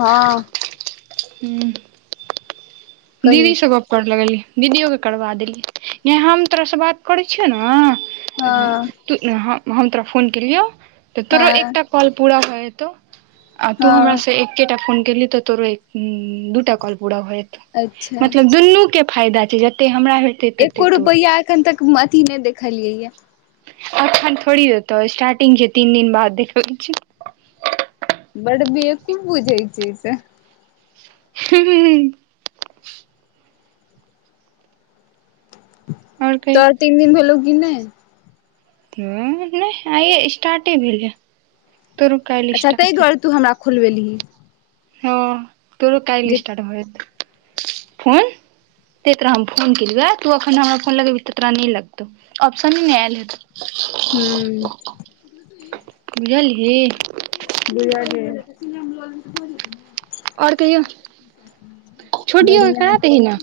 हँ ह दीदी कही स ग कर लगलियै दीदियो के करबा देलियी य हम तोरहसँ बात करै छियौ हँ न हम तोरा फोन केलियौ तऽ तोरो हँ एकटा कॉल पूरा भऽ जेत आ तू हमर हँ से एकेटा फोन केली तऽ तोरो दूटा कॉल पूरा हो अच्छा मतलब दुनूके फायदा छै जतेक हमरा ह एको रुपैआ एखन तक अथी नहि देखलियै अखन थोड़ी हतौ स्टार्टिंग जे तीन दिन बाद देख छ बड बेवकूफ बुझै छै स ह और कही तोहर तीन दिन भेलल कि नह ह नहि आइ स्टार्टे भेल त अच्छा ताहि दुआरे तू हमरा खोलबेली ह हँ तोरो काइल स्टारट भ जेत ते तोरा हम फोन केलिय तू एन हमरा फोन लगेबही तोरा नहि लगतौ ऑप्शने नहि आयल हेत बुझलही हूँ भ ओर कहियो छोटियो के बढ़िया करा दहि न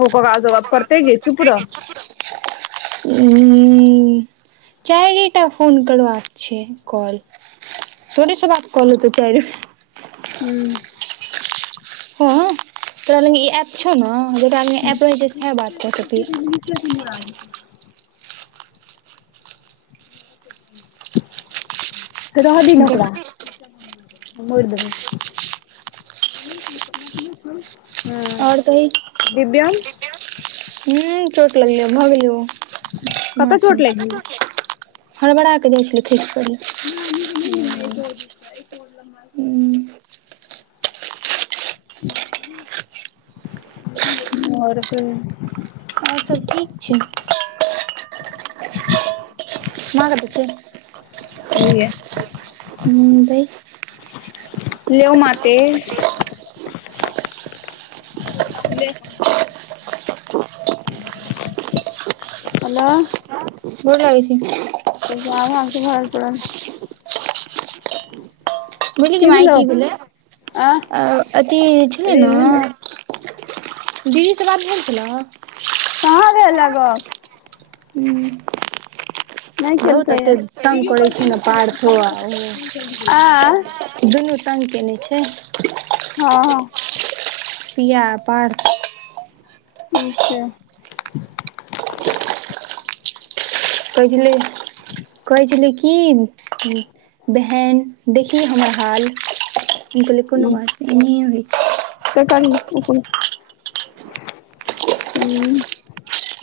ओ कगाज वगाब करते गे चुप रह हं चारेटाफोन करबाक छै कॉल थोड़ेसँ बात कल तऽ चा हूँ हँ तोरा ल ई एप छौ ने जे ल ए [unintelligible] रहा दिहि न ओकरा। मरि दाही। ओर कही? हू चोट लगलियौ भऽ गेलियौ। कतऽ माँ चोट लागि संघे, हरबड़ा के जाइ छलै खेच प [unintelligible] हूँ [unintelligible] [inaudible] ओर कहियो? ओर सभ ठीक छै। माँ कतह छै? हाइए। हू दही। लऊ माते। ल। हेलो। गोर लगे छै। त जा भ तऽ भय पड़ ने [unintelligible] बोल्हि त माय की भेलै आँ अथी छलै रे ने दीदी सऽ बात भेल चलऊ। कहाँ भेल है गप। हू। हँ, नहि तऽ केलकैये कतेक तंग वीडियो करे कॉल छै ने केने पार छै। छलै आँय दुनू तंग केने छै। हँ, हँ। पिया पर्थ ठीक छै। कहै छलै, कहै छलै की। बहन देखी हमर हाल, हम कहलीये कोनो हूँ बात नहि एनाए होइत छै। तऽ करी ओ ह।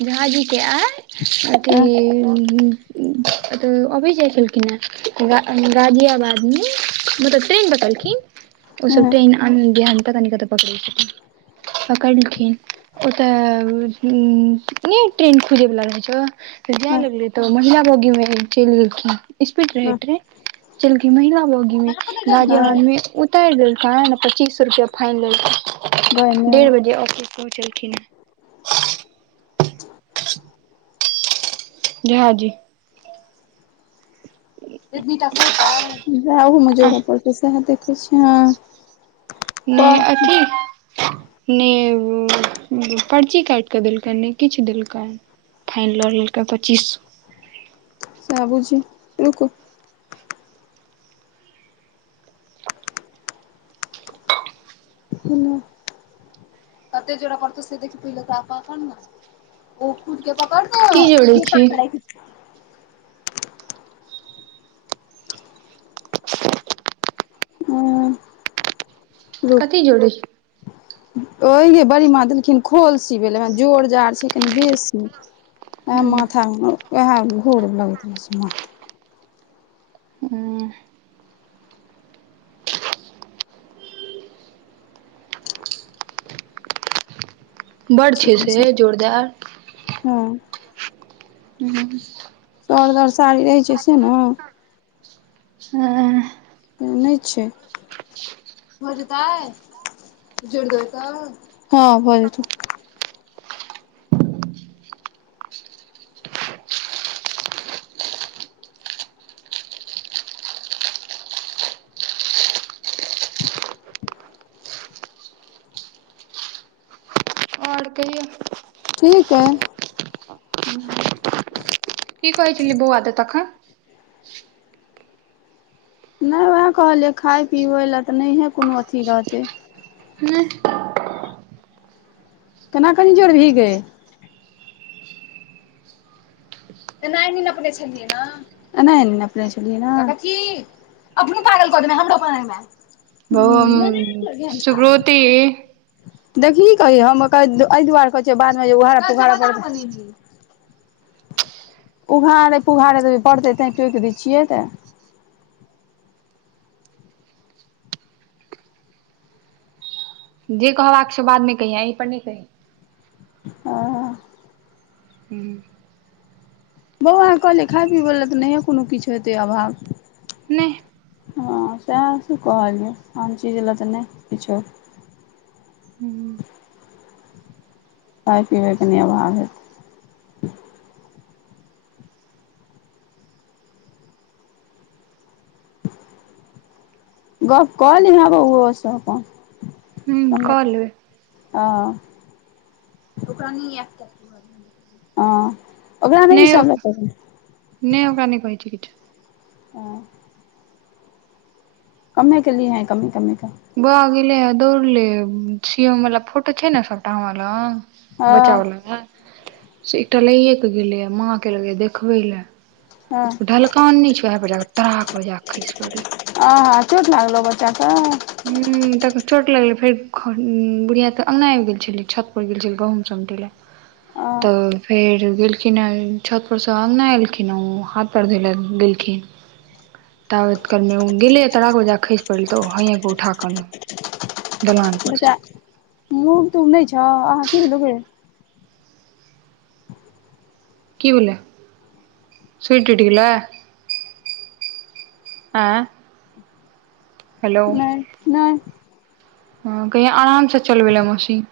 झा जी आइ अथि हँ [unintelligible] तऽ अबै जाइ छलखिन हे गा गाजियाबादमे। मतलब ट्रेन बतेलखिन ओसभ हँ ट्रेन देहान कनि कतऽ पकड़ै छथिन। पकड़लखिन ओत ह नै ट्रेन खुजे वला रहै छौ, त जाय हँ लगले तऽ महिला बोगीमे चलि एखिन। इस्पीड रहै हँ ट्रेन। चलके महिला बोगीमे हँ गाजियाबादमे उतरि देलक है ने पच्चीस सौ रुपया। फाइनल लेल कऽ घरमे देर बजे ऑफिस पहुँचलखिन हेँ। [inaudible] झा जी। एतने तऽ सेहेते ओहोमे जोड़ऽ पड़तै, से है, देखै छियै हँ। नहि कह अथि। नहि, पर्ची काटि कऽ देलकनि, नहि किछु देलकनि। फाइन लऽ लेलकै, पच्चीस सए। सऽ बुझी, रुकू। हु कतऽ जोड़ पड़तै से देखब तऽ पखन ने। ओ कुड़के पकड़ की जोड़ै ने छी पक। हँ। कथी जोड़ी? ओहि बड़ी माँ देलखिन खोल सिबय लऽ, जोर जार छै, कनि बेसी। और माथामे वएह घोर लगैत रहे छै, माथा ह बड छै से जोरदा ह [unintelligible] सर दर साड़ी रहैत छै से न अ नै छ भऽ जेतैय जोड़ देबय तऽ हाँ भऽ जेत आओर कहियौ तुहि क नह कि कही बौआद त नहि उएह कहलियै खाय पिबै लए तऽ नहिे कोनो अथी रहत नह केना कनिजोर भी ग एना नपने छलियै ए नपने छलिय क अपने भागल क हमरो अपनम बहु हम सुकोत देखही की हम एहि दुआरे कहै छियै बादमे उाड़ा तुघड़ उघाड़े पुघारै ती पड़तै तै टोकि दै छियै त जे कहबाक छै बाद में कहियै एहि पर नहि कहि अ हूँ बौ अहाँ कहलियै खाय पीबै लए तऽ नहिए कोनो किछु हेतै अभा नहि हा सेहा से कहलियै कोन चीज लऽ तऽ नहि किछ हूँ खाय पीबैकेनी अभाव गप कऽलिह ओहो सब अप कऽ लेबै अऽ कनीज क नै ओ नहि ओक नहि कहे छै किछ ह कममे के लीहे है कम्मे कम्मे क ब गेलल दौड़ल सी एम मला फोटो छै ने सबटा हमा हँ बच्चा वाला से एकटा लैए कऽ गेलै माँ के लऽ देखबै ल हँ ढलकान नै छौ ऐसा पर तराक बजडा आ खइश परल आ हाँ चोट लागलो बच्चा क त चोट लगलै फेर बुढ़िया तऽ अङ्गना आबि गेल छलै छत परर गेल छलै गहुम चमटै ल आ तऽ फेर गे छिने छत पर सँ आंगन एलखिन हे ओ हाथ पैर धोय लए गेलखि हं तब कर गेलै तड़ाक ओजा खसि पड़ल तऽ हँ क उठा क मुभ तुभ नै छ कीबल सीटट गे आ हेलो नहि नहि हाँ कहिआ आराम से चलबले मशी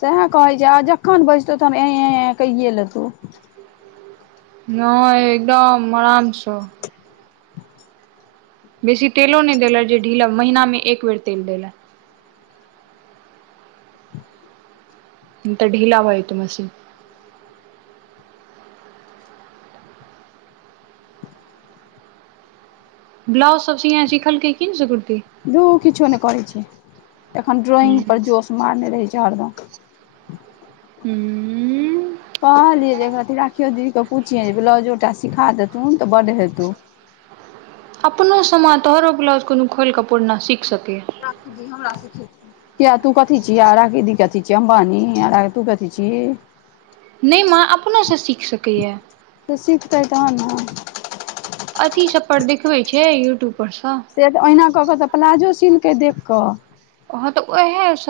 सएह कहैत छै आ जखन बैसतौ तहन ए कहिए लेतह नै एकदम आराम स बेसी तेलो नहि देय जे ढीला महिना में एक बेर तेल देल तऽ ढीला भऽ जैतो मशी ब्लाउज सब सिआइन सिखल कै की ने से कुर्त धू किछो नहि करैत छै एखन ड्रॉइंग पर हूँ, जोश मारने रहैत छै हरद हू कहलियै जे एकरा ति राखियो दीदे पूछििये जे ब्लाउजो टा सिखा देतू ने तऽ बड्ड हेतू अपनो समान तोहरो ब्लाउज कोनो खोलि कऽ पूरना सीख सकैय राखी जी हमरा सीखे य तू कथी छिय आ राखीदी कथि छियै अमबानी आ र तू कथथि छिय नै माँ अपना सँ सीख सकैए सुततेय तहन न अथी सब पर देखबे छै यूट्यू से तऽ ओहिना कऽ कऽ तऽ प्लाजो सीलकै देख क हाँ तऽ उएह स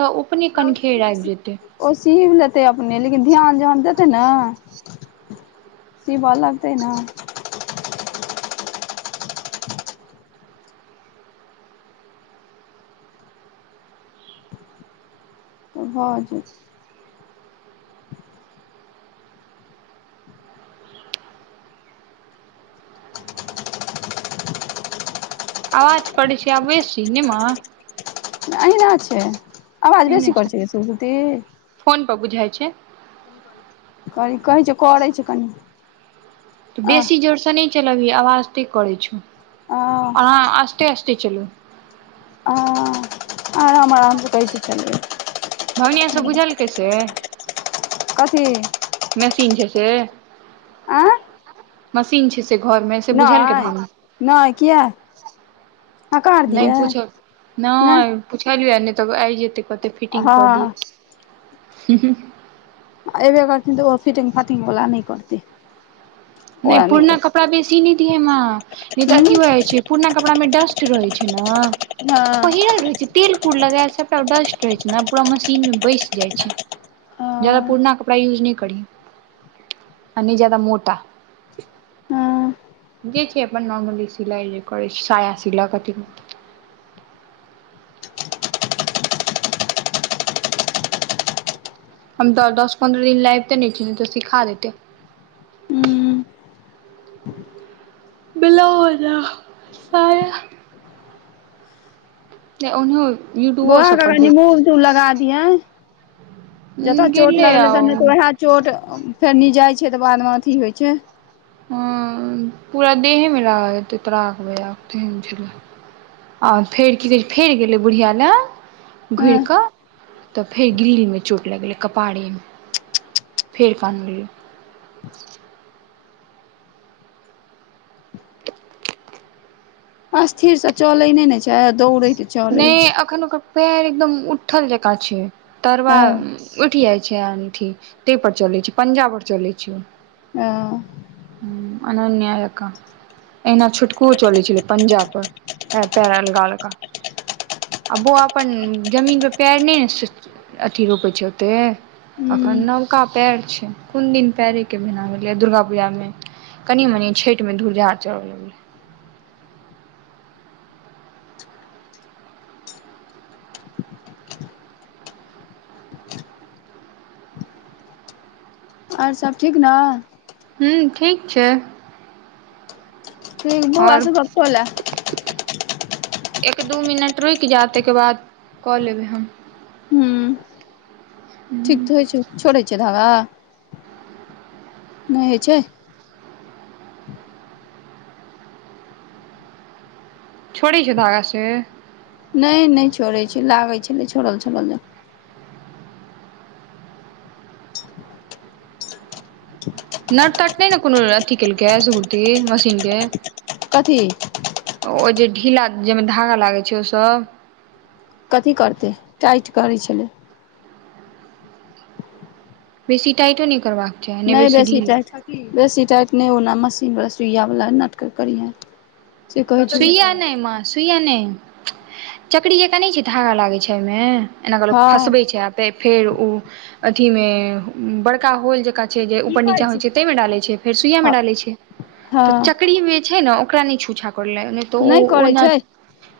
ओ सी भ लेतै अपने लेकिन ध्यान जान द सिखतै नै सिबय लगतै ना तऽ भऽ जेत आवाज पड़ै छै आ बेस छी नेम अहिना छै आवाज बेसी करै छै सुत फोन पर बुझाइ छ करे कहै छै करै छै कन तऽ बेसी जोर सँ नहि चलबी आबज ते करै छौ आ आँ आस्ते आस्ते चल आराम आराम से कै छी छलल भावनी सब बुझलकै से कथ मशीन छै स अ मशीन छै से घर में से बुझल के नहि भा नहि किया हकार नहि दियै पूछो नह नहि पुछलिय नहि तऽ आबि जेतै कते फिटिंग कऽ दिय हँ ए बे करथि तऽ ओ फिटंग फाटंग बला नहि करत नहि पूरना कपड़ा बेसी न दि एमे न तऽथी होै छ पुरना कपड़ा में डस्ट रहै छै ने आ हँ पहिरल रहै छै न तेल कूर लगाऽ सबटा डस्ट रहे छै ने पूरा मशीन में बैसि जाई छ जदा हँ पूर्ना कपड़ा यूज न करी अ जायदाा मोटा हँ जे छै अपन नॉर्मली सिलइ जे करै छै साया सिल क हम दस पन्द्रह दिन लबिते नहि छी तऽ सिखा देत हूँ बिलौज साय नै ओहन बौआ के कन्नी मुभ तुभ लगा दिय जतऽ चोट गेलै लगले ततह आ वए चोट फेर नि जाइ छै तऽ बादमे अथी होइ छ ह पूरा देहे मे रागतै तरागे और फेर की कहै छै फेर गेलै बुढ़ियाँ लग घुर क हँ तऽ फेर गिल्लीमे चोट लगलै कपारेमे फेर क्ल अस्थिर से चलै नहि ने छै दौड़ नै अखन ओकर पैर एकदम उठल जेका छै तरव हँ उठि छैठ ताहि पर चले छ पंजाब परर चले ओ अनन्यायका एना छूटकु चल छै पंजाब प पेर लगालक आ बौआ अपन जमीन पर पैर नहि ने अथी रोपै छै ओत ह्म एखन नवका पएर छै कोन दिन पएरेके भना भेलैए दुर्गा पूजाम कनि मनि छठिमे धुरधा चढ़ऽ लगल आओर सब ठीक न हूँ ठीक छ बौ आओर आस सत होल एक दू मिनट रुकि जा तैके बाद कऽ लेबै हम। हूँ। ठीक तऽ होइ छै, छोड़ै छै, धाबा नहि होइ छै। छोड़ै छै, धागा से नहि नहि छोड़ै छै, लागैत छलै, छोड़ल छोड़ल जे। नट तट नहि ने कोनो अथीकेल के सुकूती मशीनके कथी। ओ जे ढीला जाहिमे धागा लागै छै, ओसभ। कथी करतै टाइट करै छलै। बेसी टाइटो नै कर नहि बेसी टाइट, बेसी टाइट नहि ओना मशीनवला सुइयवला नटक करिहे। से कहै छै सुइया नहि, माँ सुइया नहि चकरी जे कने छै, धागा लागैत छै, एहिहिमे। एना कऽ लोक हँ फँसबै छै, आ फेर ओ अथीमे बड़का होल जेकाँ। ऊपर-नीचाँ होइ छै, ताहिमे डऽ छै, छऽ छै, फेर सुइयामे हँ डऽ छै, छऽ छै, हँ चकीमे जे छै, ओ छै। उक्र छूछ कर लै त ओ नहि करै ओना। छै